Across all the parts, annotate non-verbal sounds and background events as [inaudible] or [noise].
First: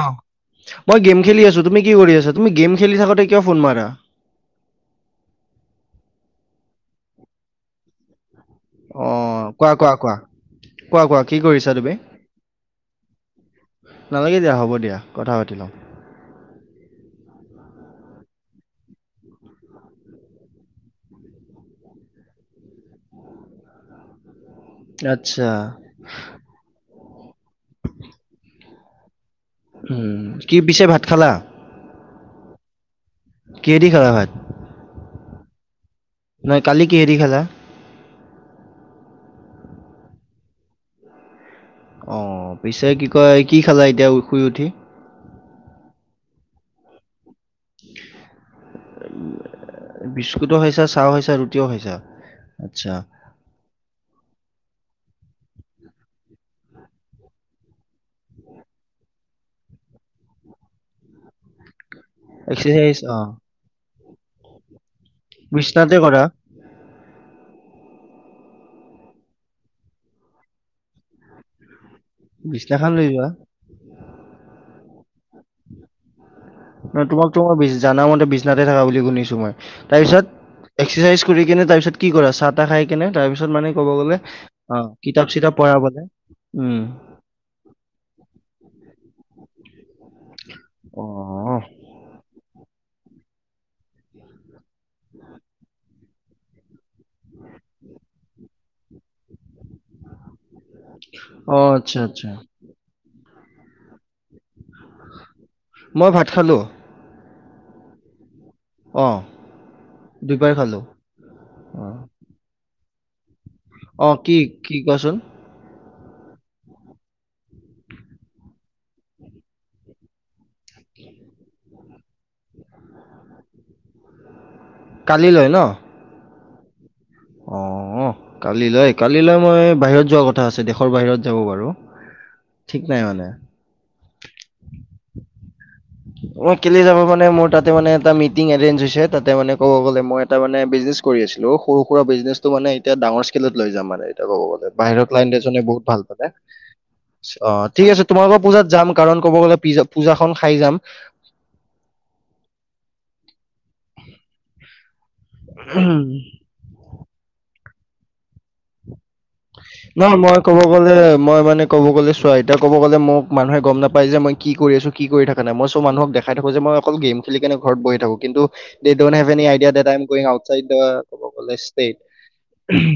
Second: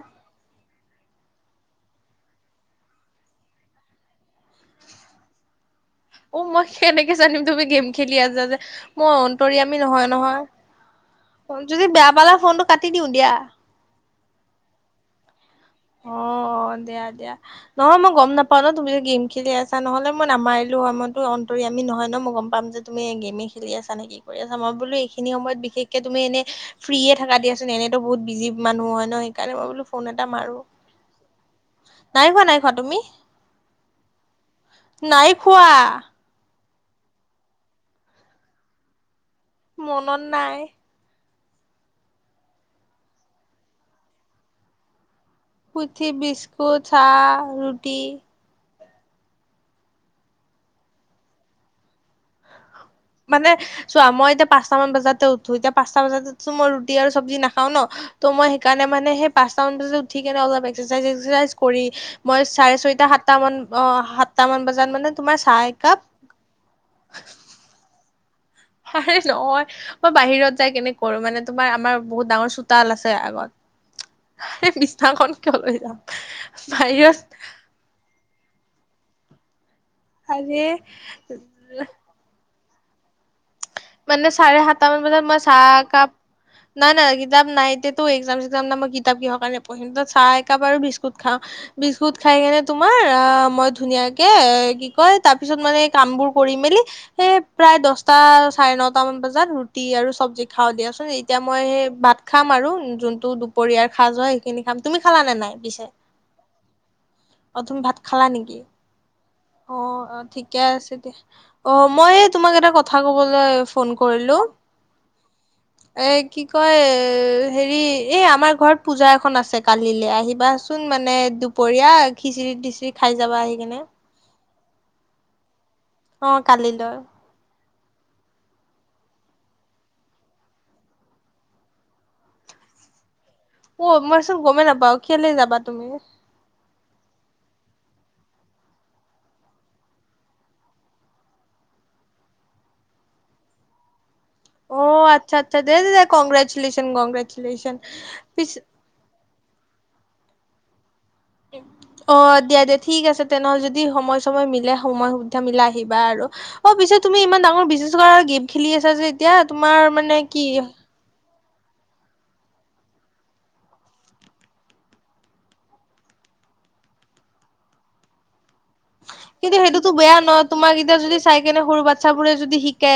অ', মই গেম খেলি আছো তুমি কি কৰি আছ তুমি গেম খেলি থাকোঁতে কিয় ফোন মাৰা। অ মই কেনেকে জানিম তুমি গেম খেলি আছা যে মই অ', অন্তৰ কোৱা আমি কোৱা নহয় কোৱা, নহয়। কোৱা কোৱা? কি কৰিছা যদি তুমি? বেয়া পালে ফোনটো কাটি দিওঁ দিয়া। নালাগে দিয়া হ'ব দিয়া কথা পাতি ল'ম। অ দিয়া দিয়া। নহয় মই গম নাপাও ন তুমি যদি গেম খেলি আছা নহ'লে মই নামাৰিলো সময়তো অন্তৰি আমি নহয় ন মই গম পাম যে- তুমি গেমে খেলি আছ নে কি কৰি আছা মই বোলো এইখিনি আচ্ছা, সময়ত বিশেষ- তুমি এনে ফ্ৰিয়ে থাকা দিয়াচোন এনেতো বহুত বিজি মানুহ হয় ন। সেইকাৰণে মই বোলো ফোন উম, এটা কি মাৰো পিছে ভাত খালা? নাই খোৱা নাই খোৱা, তুমি? কিহেদি খালা ভাত? নাই খোৱা। নহয় কালি কিহে দি খালা? মনত নাই। অ পিছে কি কয় কি খালা এতিয়া শুই উঠি? শুই উঠি বিস্কুট চাহ ৰুটি। বিস্কুটো খাইছা চাহ খাইছা ৰুটিও খাইছা আচ্ছা। মানে চোৱা মই এতিয়া পাঁচটা মান বজাতে উঠো এতিয়া পাঁচটা বজাত মই ৰুটি আৰু চবজি নাখাও ন। ত মই সেইকাৰণে মানে পাঁচতা বজাতে উঠি কেনে অলপ একচাইছ কৰি- মই চাৰে এক্সাৰচাইজ ছয়টা অ', সাতটা মান অ সাতটা মান বজাত মানে তোমাৰ চাহ বিচনাতে একাপ- কৰা, আৰে নহয় মই বাহিৰত যাই কেনেক কৰো মানে- তোমাৰ আমাৰ বহুত ডাঙৰ বিচনাখন চোতাল লৈ আছে যোৱা। আগত, সেই বিছনাখন কিয় লৈ যাম। ন বাহিৰত তোমাক তো মই জানা মতে বিছনাতে থাকা বুলি শুনিছো মই। তাৰপিছত, আৰে এক্সাৰচাইজ কৰি কেনে তাৰপিছত কি কৰা চাহ তাহ খাই কেনে তাৰ পিছত মানে- ক'ব গ'লে মানে চাৰে অ সাতটা মান কিতাপ বজাত মই চিতাপ চাহ পঢ়া মানে একাপ- উম নাই নাই কিতাপ নাইতিয়া তো এক্সাম চসাম নাই মই কিতাপ কিহৰ কাৰণে পঢ়িম ত চাহ একাপ আৰু অ বিস্কুট খাও। বিস্কুট খাই। সেইকাৰে তোমাৰ আহ মই ধুনীয়াকে কি কয় তাৰ পিছত মানে কাম বোৰ কৰি মেলি। এ প্ৰায় দহটা চাৰে নটামান বজাত ৰুটি আৰু চব্জি খাওঁ দিয়াচোন এতিয়া অ মই সেই আচ্ছা ভাত আচ্ছা খাম আৰু যোনটো পৰিয়াৰ খাজ হয়, যোৱা সেইখিনি খাম তুমি খালানে নাই? মই ভাত খালো। অ তুমি ভাত খালা নেকি? অ অৱ দুপৰীয়া ঠিকে খালো আছে দে। অ মই এই তোমাক এটা কথা ক'বলৈ ফোন অ কি কৰিলোঁ। কি কোৱাচোন এ কি কয় হেৰি এই আমাৰ ঘৰত পূজা এখন আছে কালিলৈ আহিবা চোন। চোন মানে দুপৰীয়া খিচিৰি টিচিৰি খাই যাবা আহি কিনে। কালিলৈ ন। অৱ কালিলৈ। অৱ কালিলৈ, কালিলৈ মই বাহিৰত যোৱাৰ কথা আছে দেশৰ বাহিৰত যাব পাৰোঁ। ঠিক নাই মানে। অ মইচোন গমেই নাপাও কেলে যাবা তুমি? মই কেলে যাব পৰা নাই, মোৰ তাতে মানে এটা মিটিং এৰেচ্ছ হৈছে তাতে মানে ক'ব গ'লে মই তাৰমানে বিজনেচ কৰি আছিলো সৰু সুৰা বিজনেছো মানে এতিয়া ডাঙৰ স্কেলত লৈ যাম মানে। অ বাহিৰৰ আচ্ছা আচ্ছা ক্লাইটচে দে বহুত দে দে ভাল পায়। কংগ্ৰেচুলেশ্যন অৱ কংগ্ৰেচুলেশ্যন ঠিক আছে তোমাৰ পৰা পিছ পূজাত যাম। কাৰণ ক'ব গ'লে পজা পূজাখন খাই যাম। অ দিয়া দিয়া ঠিক আছে, তেনেহলে যদি সময় চয় মিলে সময় পিঠা মিলা আহিবা আৰু অ পিছে তুমি ইমান ডাঙৰ বিগনেছ কৰা গেম খেলি আছা যে এতিয়া তোমাৰ নহ মানে মই কি ক'ব গ'লে মই মানে ক'ব গ'লে চোৱা এতিয়া ক'ব গলে মানুহে গম নাপায় যে মই কি কৰি আছো কি কৰি থকা নাই মই চ' মানুহক দেখাই থাকো যে মই অকল গেম খেলি কেনে ঘৰত বহি থাকো। কিন্তু দে ড'ন্ট হেভ এনি কিন্তু আইডিয়া দেট সেইটোতো আই এম বেয়া গ'য়িং নহ আউটচাইড তোমাক দা এতিয়া যদি ক'ব চাই গ'লে কেনে সৰু ষ্টেট। বাচ্ছ বোৰে যদি শিকে।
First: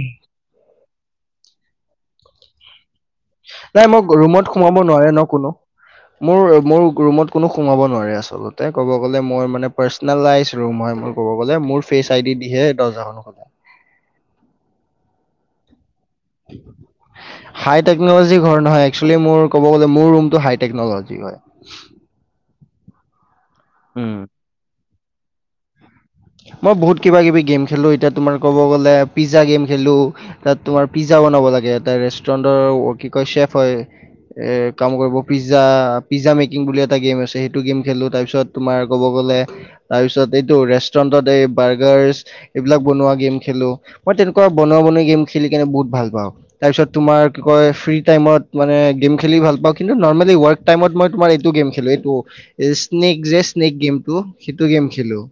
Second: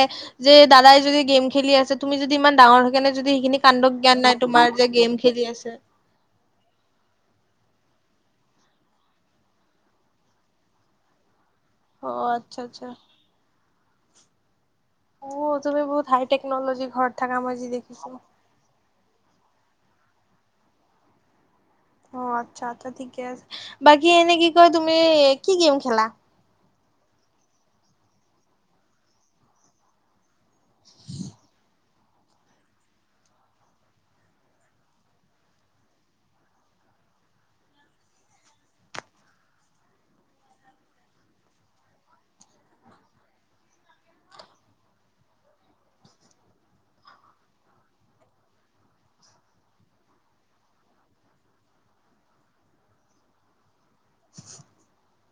যে দাদাই যদি গেম খেলি আছে তুমি যদি ইমান ডাঙৰ সেইকাৰণে যদি সেইখিনি নাই কাণ্ড মোক জ্ঞান নাই ৰুমত তোমাৰ সোমাব যে নোৱাৰে গেম ন খেলি কোনো। আছে। মোৰ মোৰ ৰুমত কোনো সোমাব নোৱাৰে আচলতে ক'ব গলে মই মে পাৰ্চনেলাইজ ৰুম হয়। ক'ব গ'লে মোৰ অ ফেচ আই ডি আচ্ছা দিহে আচ্ছা দহ হাজা মান সোমাব। অ তুমি বহুত হাইটেকনলজিৰ ঘৰত থাকা মই যি হাই দেখিছো। টেকনলজি ঘৰ নহয় একচলী মোৰ কব গ'লে মোৰ ৰুমটো হাই টেকনলজি হয়। অ আচ্ছা আচ্ছা ঠিকে আছে, বাকী উম এনে কি কয় তুমি কি গেম খেলা। মই বহুত কিবা কিবি গেম খেলো এতিয়া তোমাৰ ক'ব গ'লে পিজ্জা গেম খেলো। তাত তোমাৰ পিজ্জা বনাব লাগে ত ৰেষ্টুৰেণ্টৰ কি কয় চ্বেফ হয়। এ কাম কৰিব পিজ্জা পিজ্জা মেকিং বুলি এটা গেম আছে সেইটো গেম খেলো তাৰ পিছত। তোমাৰ ক'ব গ'লে তাৰ পিছত এইটো ৰেষ্টুৰেন্টত এই বাৰ্গাৰছ। এইবিলাক বনোৱা গেম খেলো মই তেনেকুৱা বনোৱা বনোৱি গেম খেলি কেনে বহুত ভাল পাওঁ। তাৰপিছত তোমাৰ কি কয় ফ্ৰী টাইমত মানে গেম খেলি ভাল পাওঁ কিন্তু নৰ্মেলি ৱৰ্ক। টাইমত মই তোমাৰ এইটো গেম খেলো এইটো স্নেক যে স্নেক গেমটো সেইটো গেম খেলো।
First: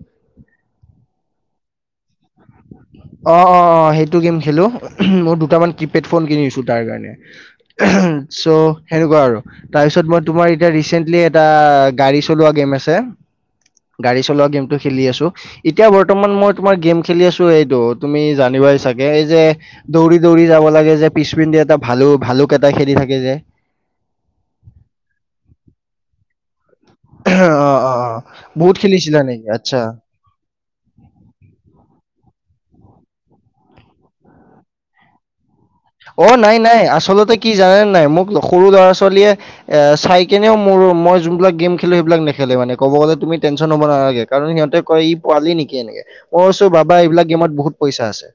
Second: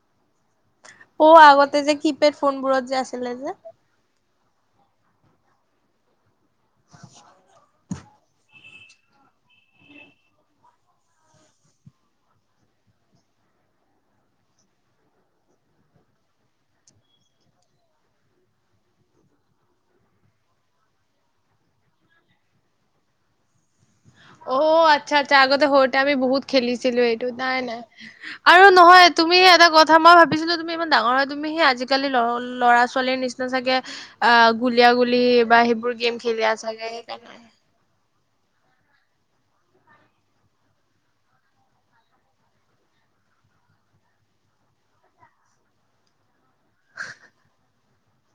অ আগতে যে কি। কিপেড ফোনবোৰত। যে অৱ আছিলে অৱ যে অৱ সেইটো গেম খেলো মোৰ দুটামান কিপেড ফোন কিনিছো। টাৰ কাৰণে চ'। সেনেকুৱা আৰু তাৰপিছত মই তোমাৰ এতিয়া ৰিচেন্টলি এটা গাড়ী চলোৱা গেম আছে। গাড়ী চলোৱা গেমটো খেলি আছো এতিয়া বৰ্তমান মই তোমাৰ গেম খেলি আছো এইটো তুমি জানিবাই চাগে এই যে দৌৰি দৌৰি যাব লাগে যে পিছপিনন্ধি এটা ভাল ভালুক এটা খেলি থাকে যে। অ আচ্ছা আচ্ছা আগতে সৰুতে আমি বহুত খেলিছিলো এই নাই অ নাই অ অ আৰু বহুত নহয় খেলিছিলা তুমি নেকি এটা আচ্ছা কথা মই ভাবিছিলোঁ - তুমি ইমান ডাঙৰ হয় তুমি সেই আজিকালি ল ল'ৰা ছোৱালীৰ নিচিনা চাগে। অ গুলিয়াগুলি বা সেইবোৰ গেম খেলি আছে চাগে সেইকাৰণে। সি জানেনে নাই মোক সৰু ল'ৰা ছোৱালীয়ে। এ চাই কেনেও মোৰো মই যোন বিলাক গেম খেলো সেইবিলাক নেখেলো মানে কব গলে তুমি টেনশচন লৱ নালাগে। কাৰণ সিহঁতে কয় ই পোৱালি নেকি এনেকে। কইছো বাবা এইবিলাক গেমত বহুত পইচা আছে।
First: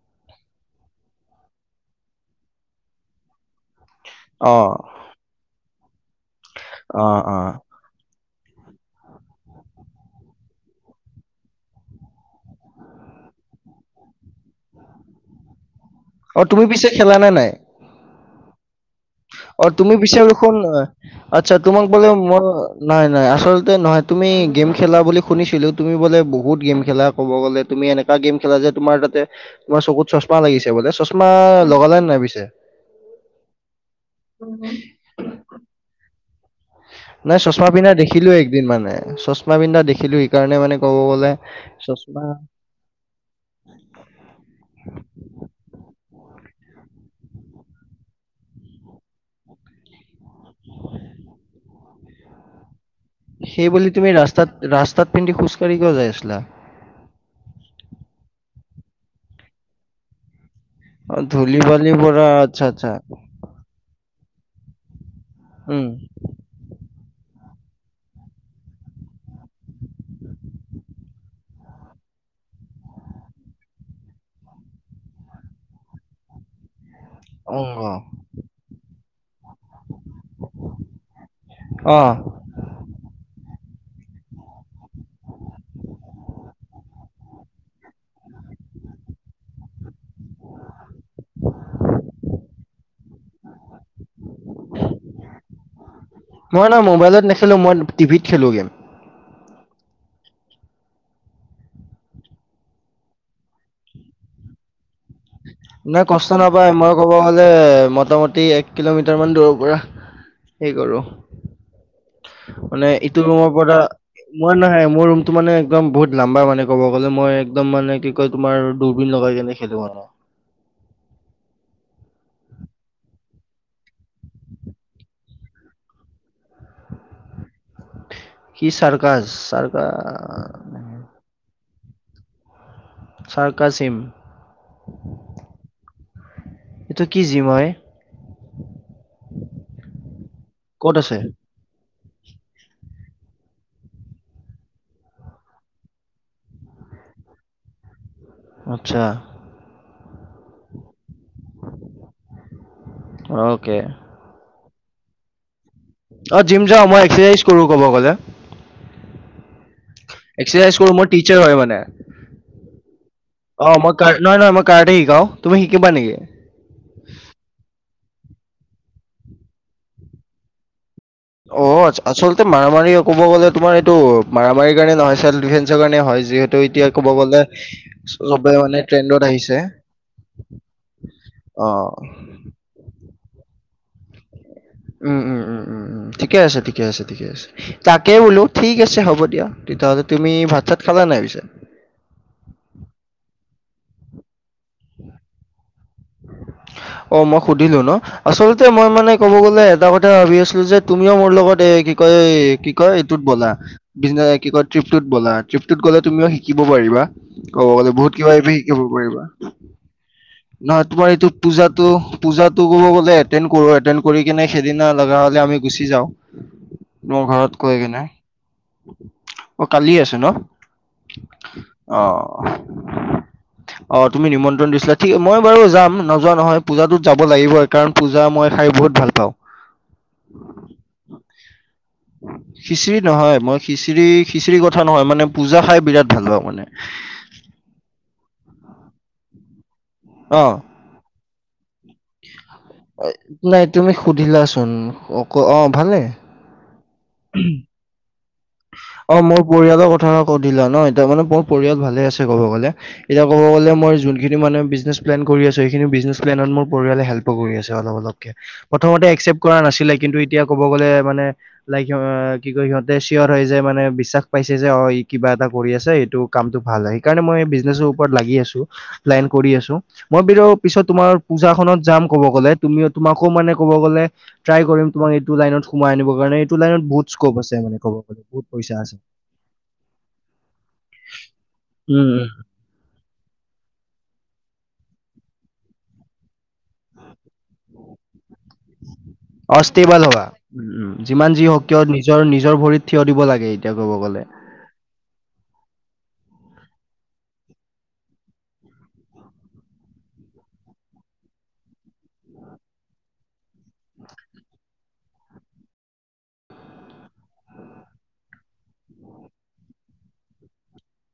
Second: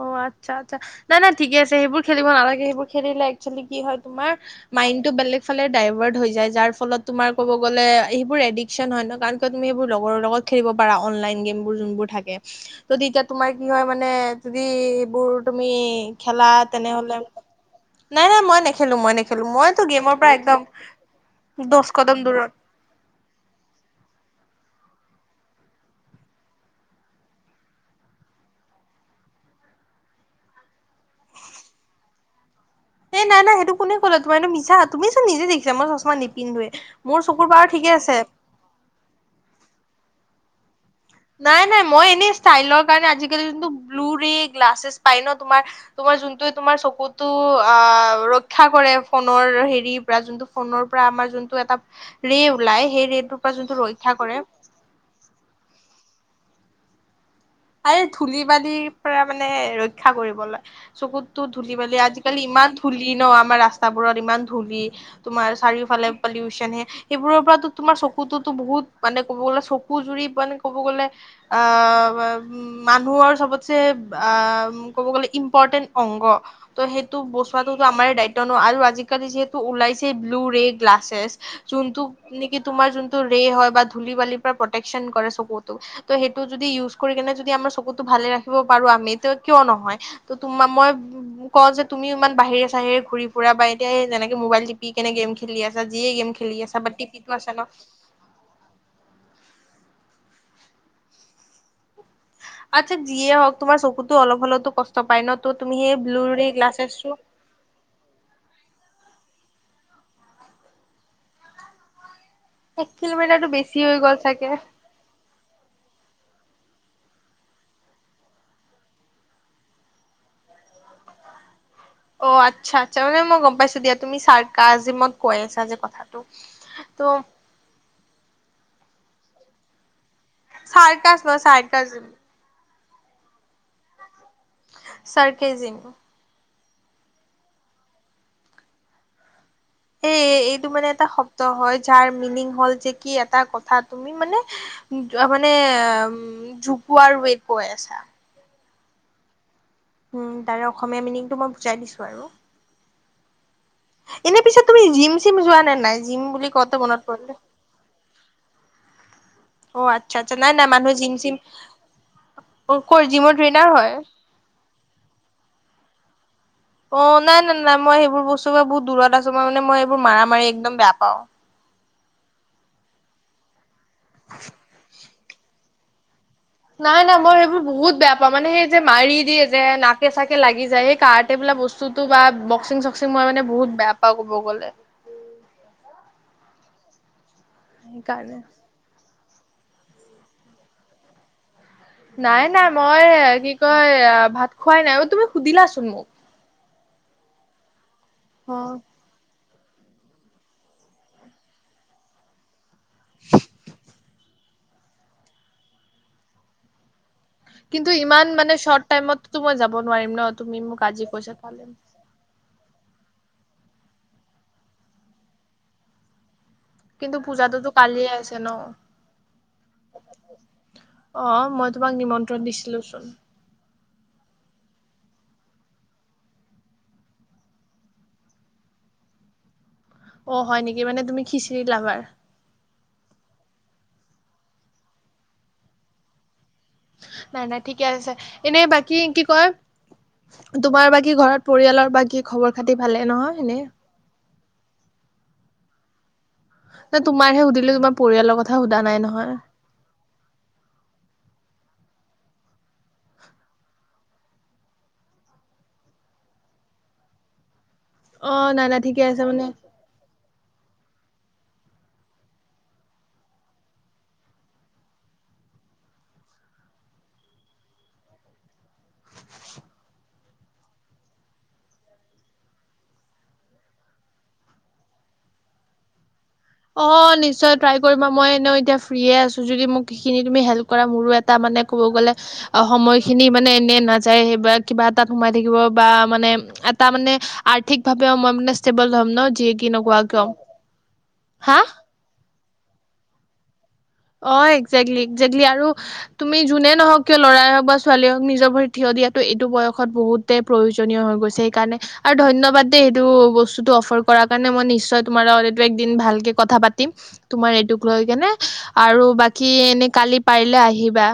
অ আচ্ছা আচ্ছা নাই নাই ঠিকে আছে সেইবোৰ খেলিব নালাগে সেইবোৰ খেলিলে একচলী কি হয়। তোমাৰ অ মাইন তোৱ বেলেগফালে ডায়ভদ হয় যায় যাৰ ফলত অ তোমাৰ অ ক'ব গ'লে - সেইবোৰ এডিকশ্ন হয় ন কাৰণ কিয় তুমি সেইবোৰ লগৰৰ লগত খেলিব পাৰা অনলাইন গেমবোৰ যোনবোৰ থাকে। ত তেতিয়া তোমাৰ কি হয় মানে যদি এইবোৰ তুমি। অ খেলা তুমি পিছে তেনেহলে খেলা নে নাই নাই নাই মই নেখেলো মই নেখেলো। অ মইতো তুমি গেমৰ পচাৰ পৰা দেখোন একদম আচ্ছা তোমাক দহ বোলে কদম মই। দূৰত নাই নাই আচলতে নহয় তুমি গেম খেলা বুলি শুনিছিলোঁ তুমি বোলে বহুত গেম খেলা ক'ব গ'লে তুমি এনে। গেম খেলা যে তোমাৰ তাতে তোমাৰ চকুত চশমা লাগিছে বোলে চশমা লগালে নে নাই পিছে। এ নাই নাই সেইটো কোনে ক'লে তোমাৰ এইো মিছা তুমি চোন নিজে দেখিছা মই চশমা নিপিন্ধুৱে। নাই চশমা পিন্ধা দেখিলো একদিন মানে চশমা পিন্ধা দেখিলো সেইকাৰণে মানে কব। গ'লে নাই নাই মই চশমা এনেই ষ্টাইলৰ কাৰণে আজিকালি যোনটো ব্লু ৰে গ্লাছেছ পাই ন তোমাৰ। তোমাৰ যোনটো তোমাৰ চকুতো আ ৰক্ষা কৰে ফোনৰ হেৰিৰ পৰা যোনটো। ফোনৰ পৰা আমাৰ যোনটো এটা ৰে ওলাই সেই ৰে'টোৰ পৰা সেই যোনটো বুলি তুমি ৰক্ষা কৰে। ৰাস্তাত ৰাস্তাত পিন্ধি খোজকাঢ়ি কিয় যাই আছিলা? এই ধূলি বালিৰ পৰা মানে ৰক্ষা কৰিবলৈ। অঁ, চকুতো ধূলি বালিৰ বালি পৰা আজিকালি আচ্ছা ইমান আচ্ছা ধূলি ন আমাৰ ৰাস্তা। ৰাস্তাবোৰত ইমান ধূলি তোমাৰ উম, চাৰিওফালে পলিউচন হে। সেইবোৰৰ পৰা তোমাৰ চকুতোতো বহুত মানে ক'ব গলে চকু জুৰি মানে কব গ'লে। অ। উ মানুহৰ চবতছে আ ক'ব গ'লে ইম্পৰটেন্ট অংগ। ত' সেইটো অংগ বচোৱাতটো আমাৰ দায়িত্ব ন আৰু আজি। আজিকালি যিহেতু ওলাইছে ব্লু ৰে গ্লাছেছ যোনটো অঁ নেকি। তোমাৰ জোনতু ৰেই হয় বা ধূলি বালি পৰা পতেকচত কৰে চকু টো ত‌‌ সেইটো যদি ইউজ কৰি কেনে যদি - যদি আমাৰ চকুতটো ভালে ৰাখিব পাৰো আমি কিয় নহয় ত তোম মই। মোক কওঁ যে তুমি ইমান বাহিৰে চাহিৰে ঘূৰি ফুৰা বা এতিয়া এই যেনেকে। মোবাইল টিপি কেনে গেম খেলি আছা যিয়ে গেম খেলি মই না আছা বাট মোবাইলত টিপিটো আছা নেখেলো না মই টিভিত খেলো গেম আচ্ছা যিয়ে হওক তোমাৰ চকুতো অলপ হলেতো কষ্ট পায় ন ত তুমি সেই ব্লু গ্লাছেছটো কে মোটামুটি এক কিলোমিটাৰমান দূৰৰ পৰা হে কৰোঁ মানে এক ইটো কিলোমিটাৰটো ৰুমৰ পৰা বেছি হৈ গ'ল চাগে মই নহয় মোৰ ৰুমটো মানে একদম বহুত লাম্বা মানে ক'ব গ'লে মই একদম মানে কি কয় তোমাৰ দূৰবিন লগাই কেনে খেলো আৰো অ আচ্ছা আচ্ছা মানে মই গম পাইছো দিয়া তুমি চাৰ্ কাজিমত কৈ আছা যে কথাটো তো কি চাৰ্কাছ চাৰ্কাছ চাৰ্কাছ নহয় চাইৰ্কাছ চাৰকাজিম চাৰকেজিম এইটো কি জিম হয়? এ-এইটো মানে ক'ত এটা আছে শব্দ হয়। যাৰ মিনিং হল যে কি এটা কথা তুমি মানে মানে জোকোৱাৰ ৱেত কৈ আছা। আচ্ছা। উম, তাৰে অসমীয়া মিনিংটো মই বুজাই দিছো আৰু। অকে। এনে পিছে তুমি জিম চিম যোৱা নে না অ', জিম যাও, মই এক্সাৰচাইজ কৰো ক'ব গ'লে। অ', আচ্ছা আচ্ছা, নাই নাই এক্সাৰচাইজ মানুহ কৰোঁ মোৰ জিম চিম, টিচাৰ হয় মানে অ', কৰ জিমৰ ট্ৰেইনাৰ অঁ মই হয়। কাৰ নহয় নহয় মই কাৰাটে শিকাওঁ। তুমি শিকিবা নেকি? অ', নাই নাই নাই, মই সেই বোৰ বস্তু বহুত দূৰত আছো মানে মই এইবোৰ মাৰা মাৰি একদম বেয়া পাও। অ', আচলতে মাৰামাৰী ক'ব গ'লে তোমাৰ এইটো মাৰামাৰীৰ কাৰণে নহয়, চেলফ দিফেনচ [unintelligible] কাৰণে হয় যিহে নাই নাই মই সেইবোৰ বহুত বেয়া পাওঁ মানে সেই যে মাৰি ট্ৰেণ্ডত দিয়ে আহিছে যে, নাকে চাকে লাগি যায় সেই কাৰাটে বোলা অঁ বস্তু বা বক্সিং চক্সিং মই মানে বহুত বেয়া পাও ক'ব গ'লে। উম উম উম, ঠিকে আছে, ঠিকে আছে, ঠিকে আছে, তাকেই সেইকাৰণে বোলো ঠিক আছে হ'ব দিয়া। তেতিয়াহ'লে তুমি ভাত চাত খালা নাই পিছে? নাই নাই মই কি কয় ভাত খোৱাই নাই, অ', তুমি সুধিলাচোন মোক। অ', মই সুধিলো ন, অ আচলতে মই মানে ক'ব গলে এটা কথা ভাবি আছিলো যে তুমিও মোৰ লগত এ কি কয় কয় এইটোত ব'লা, কি কয় ট্ৰিপতোত বলা, ট্ৰিপটোত গ'লে তুমিও শিকিব পাৰিবা। ক'ব কিন্তু গলে বহুত ইমান কিবা কিবি মানে শিকিব শৰ্ট পাৰিবা, টাইমতো মই যাব নোৱাৰিম ন তুমি মোক নহয় আজি তোমাৰ এইটো কৈছা কালি পুজাটো কব গলে এটেন কৰো, এটেন কৰি কিনে সেইদিনা লগা হলে আমি গুচি যাওঁ। কিন্তু মোৰ ঘৰত পূজাতোতো কৈ কিনে, কালিয়ে আছে ন অ', কালি আছে ন? অ', মই তোমাক অ। নিমন্ত্ৰণ দিছিলোচোন। অ', তুমি নিমন্ত্ৰণ দিছিলা, ঠিক মই বাৰু যাম নোযোৱা নহয় পূজাতোত যাব লাগিবই কাৰণ পূজা মই খাই বহুত ভাল পাওঁ। অ', হয় নেকি, মানে তুমি খিচিৰি লাভাৰ। খিচিৰি নহয়, মই খিচিৰি-খিচিৰি কথা নহয় মানে পূজা খাই বিৰাট ভাল পাওঁ মানে। নাই নাই ঠিকে আছে, এনে বাকী কি কয় অ তোমাৰ বাকী ঘৰত পৰিয়ালৰ বাকী খবৰ খাতি ভালে নহয় এনে? নাই তুমি সুধিলাচোন, অক অ', ভালে। [unintelligible] তোমাৰহে সুধিলো, তোমাৰ পৰিয়ালৰ কথা সোধা নাই অ নহয়। মোৰ পৰিয়ালৰ কথা আকৌ কৈদিলা ন', এয়া মানে মোৰ পৰিয়াল ভালে আছে ক'ব গ'লে। এতিয়া কব গলে মই যোনখিনি মানে বিজনেছ প্লেন কৰি আছো, সেইখিনি বিজনেছ প্লেনত মোৰ পৰিয়ালে হেল্প [unintelligible] অলপ অলপকে, অ' নাই নাই ঠিকে প্ৰথমতে আছে একচেপ মানে কৰা নাছিলে কিন্তু এতিয়া ক'ব গ'লে মানে লাইক, কি কয় সিহতে [unintelligible] মানে বিশ্বাস পাইছে যে অ', ই কিবা এটা কৰি আছে এইটো কামটো ভাল হয়, সেইকাৰণে মই বিজনেছো ওপৰত লাগি আছো, লাইন কৰি আছো। মই [unintelligible] পিছত তোমাৰ পূজাখনত যাম কব গ'লে, তুমি তোমাকো মানে ক'ব গ'লে ট্ৰাই কৰিম তোমাক এইটো লাইনত সোমাই আনিব কাৰণে, এইটো লাইনত বহুত অ' স্কপ নিশ্চয় আছে ট্ৰাই মানে ক'ব কৰিবা গ'লে মই বহুত এনে পইচা এতিয়া আছে। ফ্ৰিয়ে আছোঁ যদি মোক সেইখিনি তুমি হেল্প কৰা মোৰো এটা মানে ক'ব উম, গ'লে উম। অ', সময় খিনি মানে এনেই নাযায় সেইব কিবা এটাত সোমাই থাকিব বা মানে তাৰ মানে আৰ্থিকভাৱেও মই মানে ষ্টেবল হ'ম ন যিয়ে কি নকোৱা অষ্টেবল হ'বা। ক উম, উম, যিমান যি হওক কিয় নিজৰ-নিজৰ ভৰিত থিয় দিব লাগে এতিয়া ক'ব গ'লে। হয় একজেক্টলি - একজেক্টলি আৰু তুমি যোনে নহওক কিয় লৰাই হওক বা ছোৱালীয়ে হওক নিজৰ ভৰিত থিয় দিয়াটো এইটো বয়সত বহুত তে প্ৰয়োজনীয় হৈ গৈছে সেইকাৰণে আৰু ধন্যবাদ দেই সেইটো বস্তুটো অফাৰ কৰাৰ কাৰণে মই নিশ্চয় তোমাৰ লগত এইটো একদিন ভালকে কথা পাতিম তোমাৰ এইটোক লৈ কেনে আৰু বাকী এনে কালি পাৰিলে আহিবা।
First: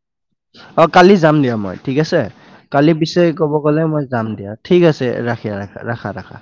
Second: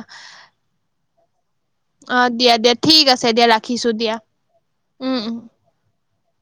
অ কালি যাম দিয়া মই। ঠিক অ আছে, দিয়া দিয়া কালি ঠিক পিছে আছে দিয়া ক'ব গ'লে ৰাখিছো মই যাম দিয়া ঠিক আছে, উম উম ৰাখি ৰাখা ৰাখা ৰাখা ৰাখা।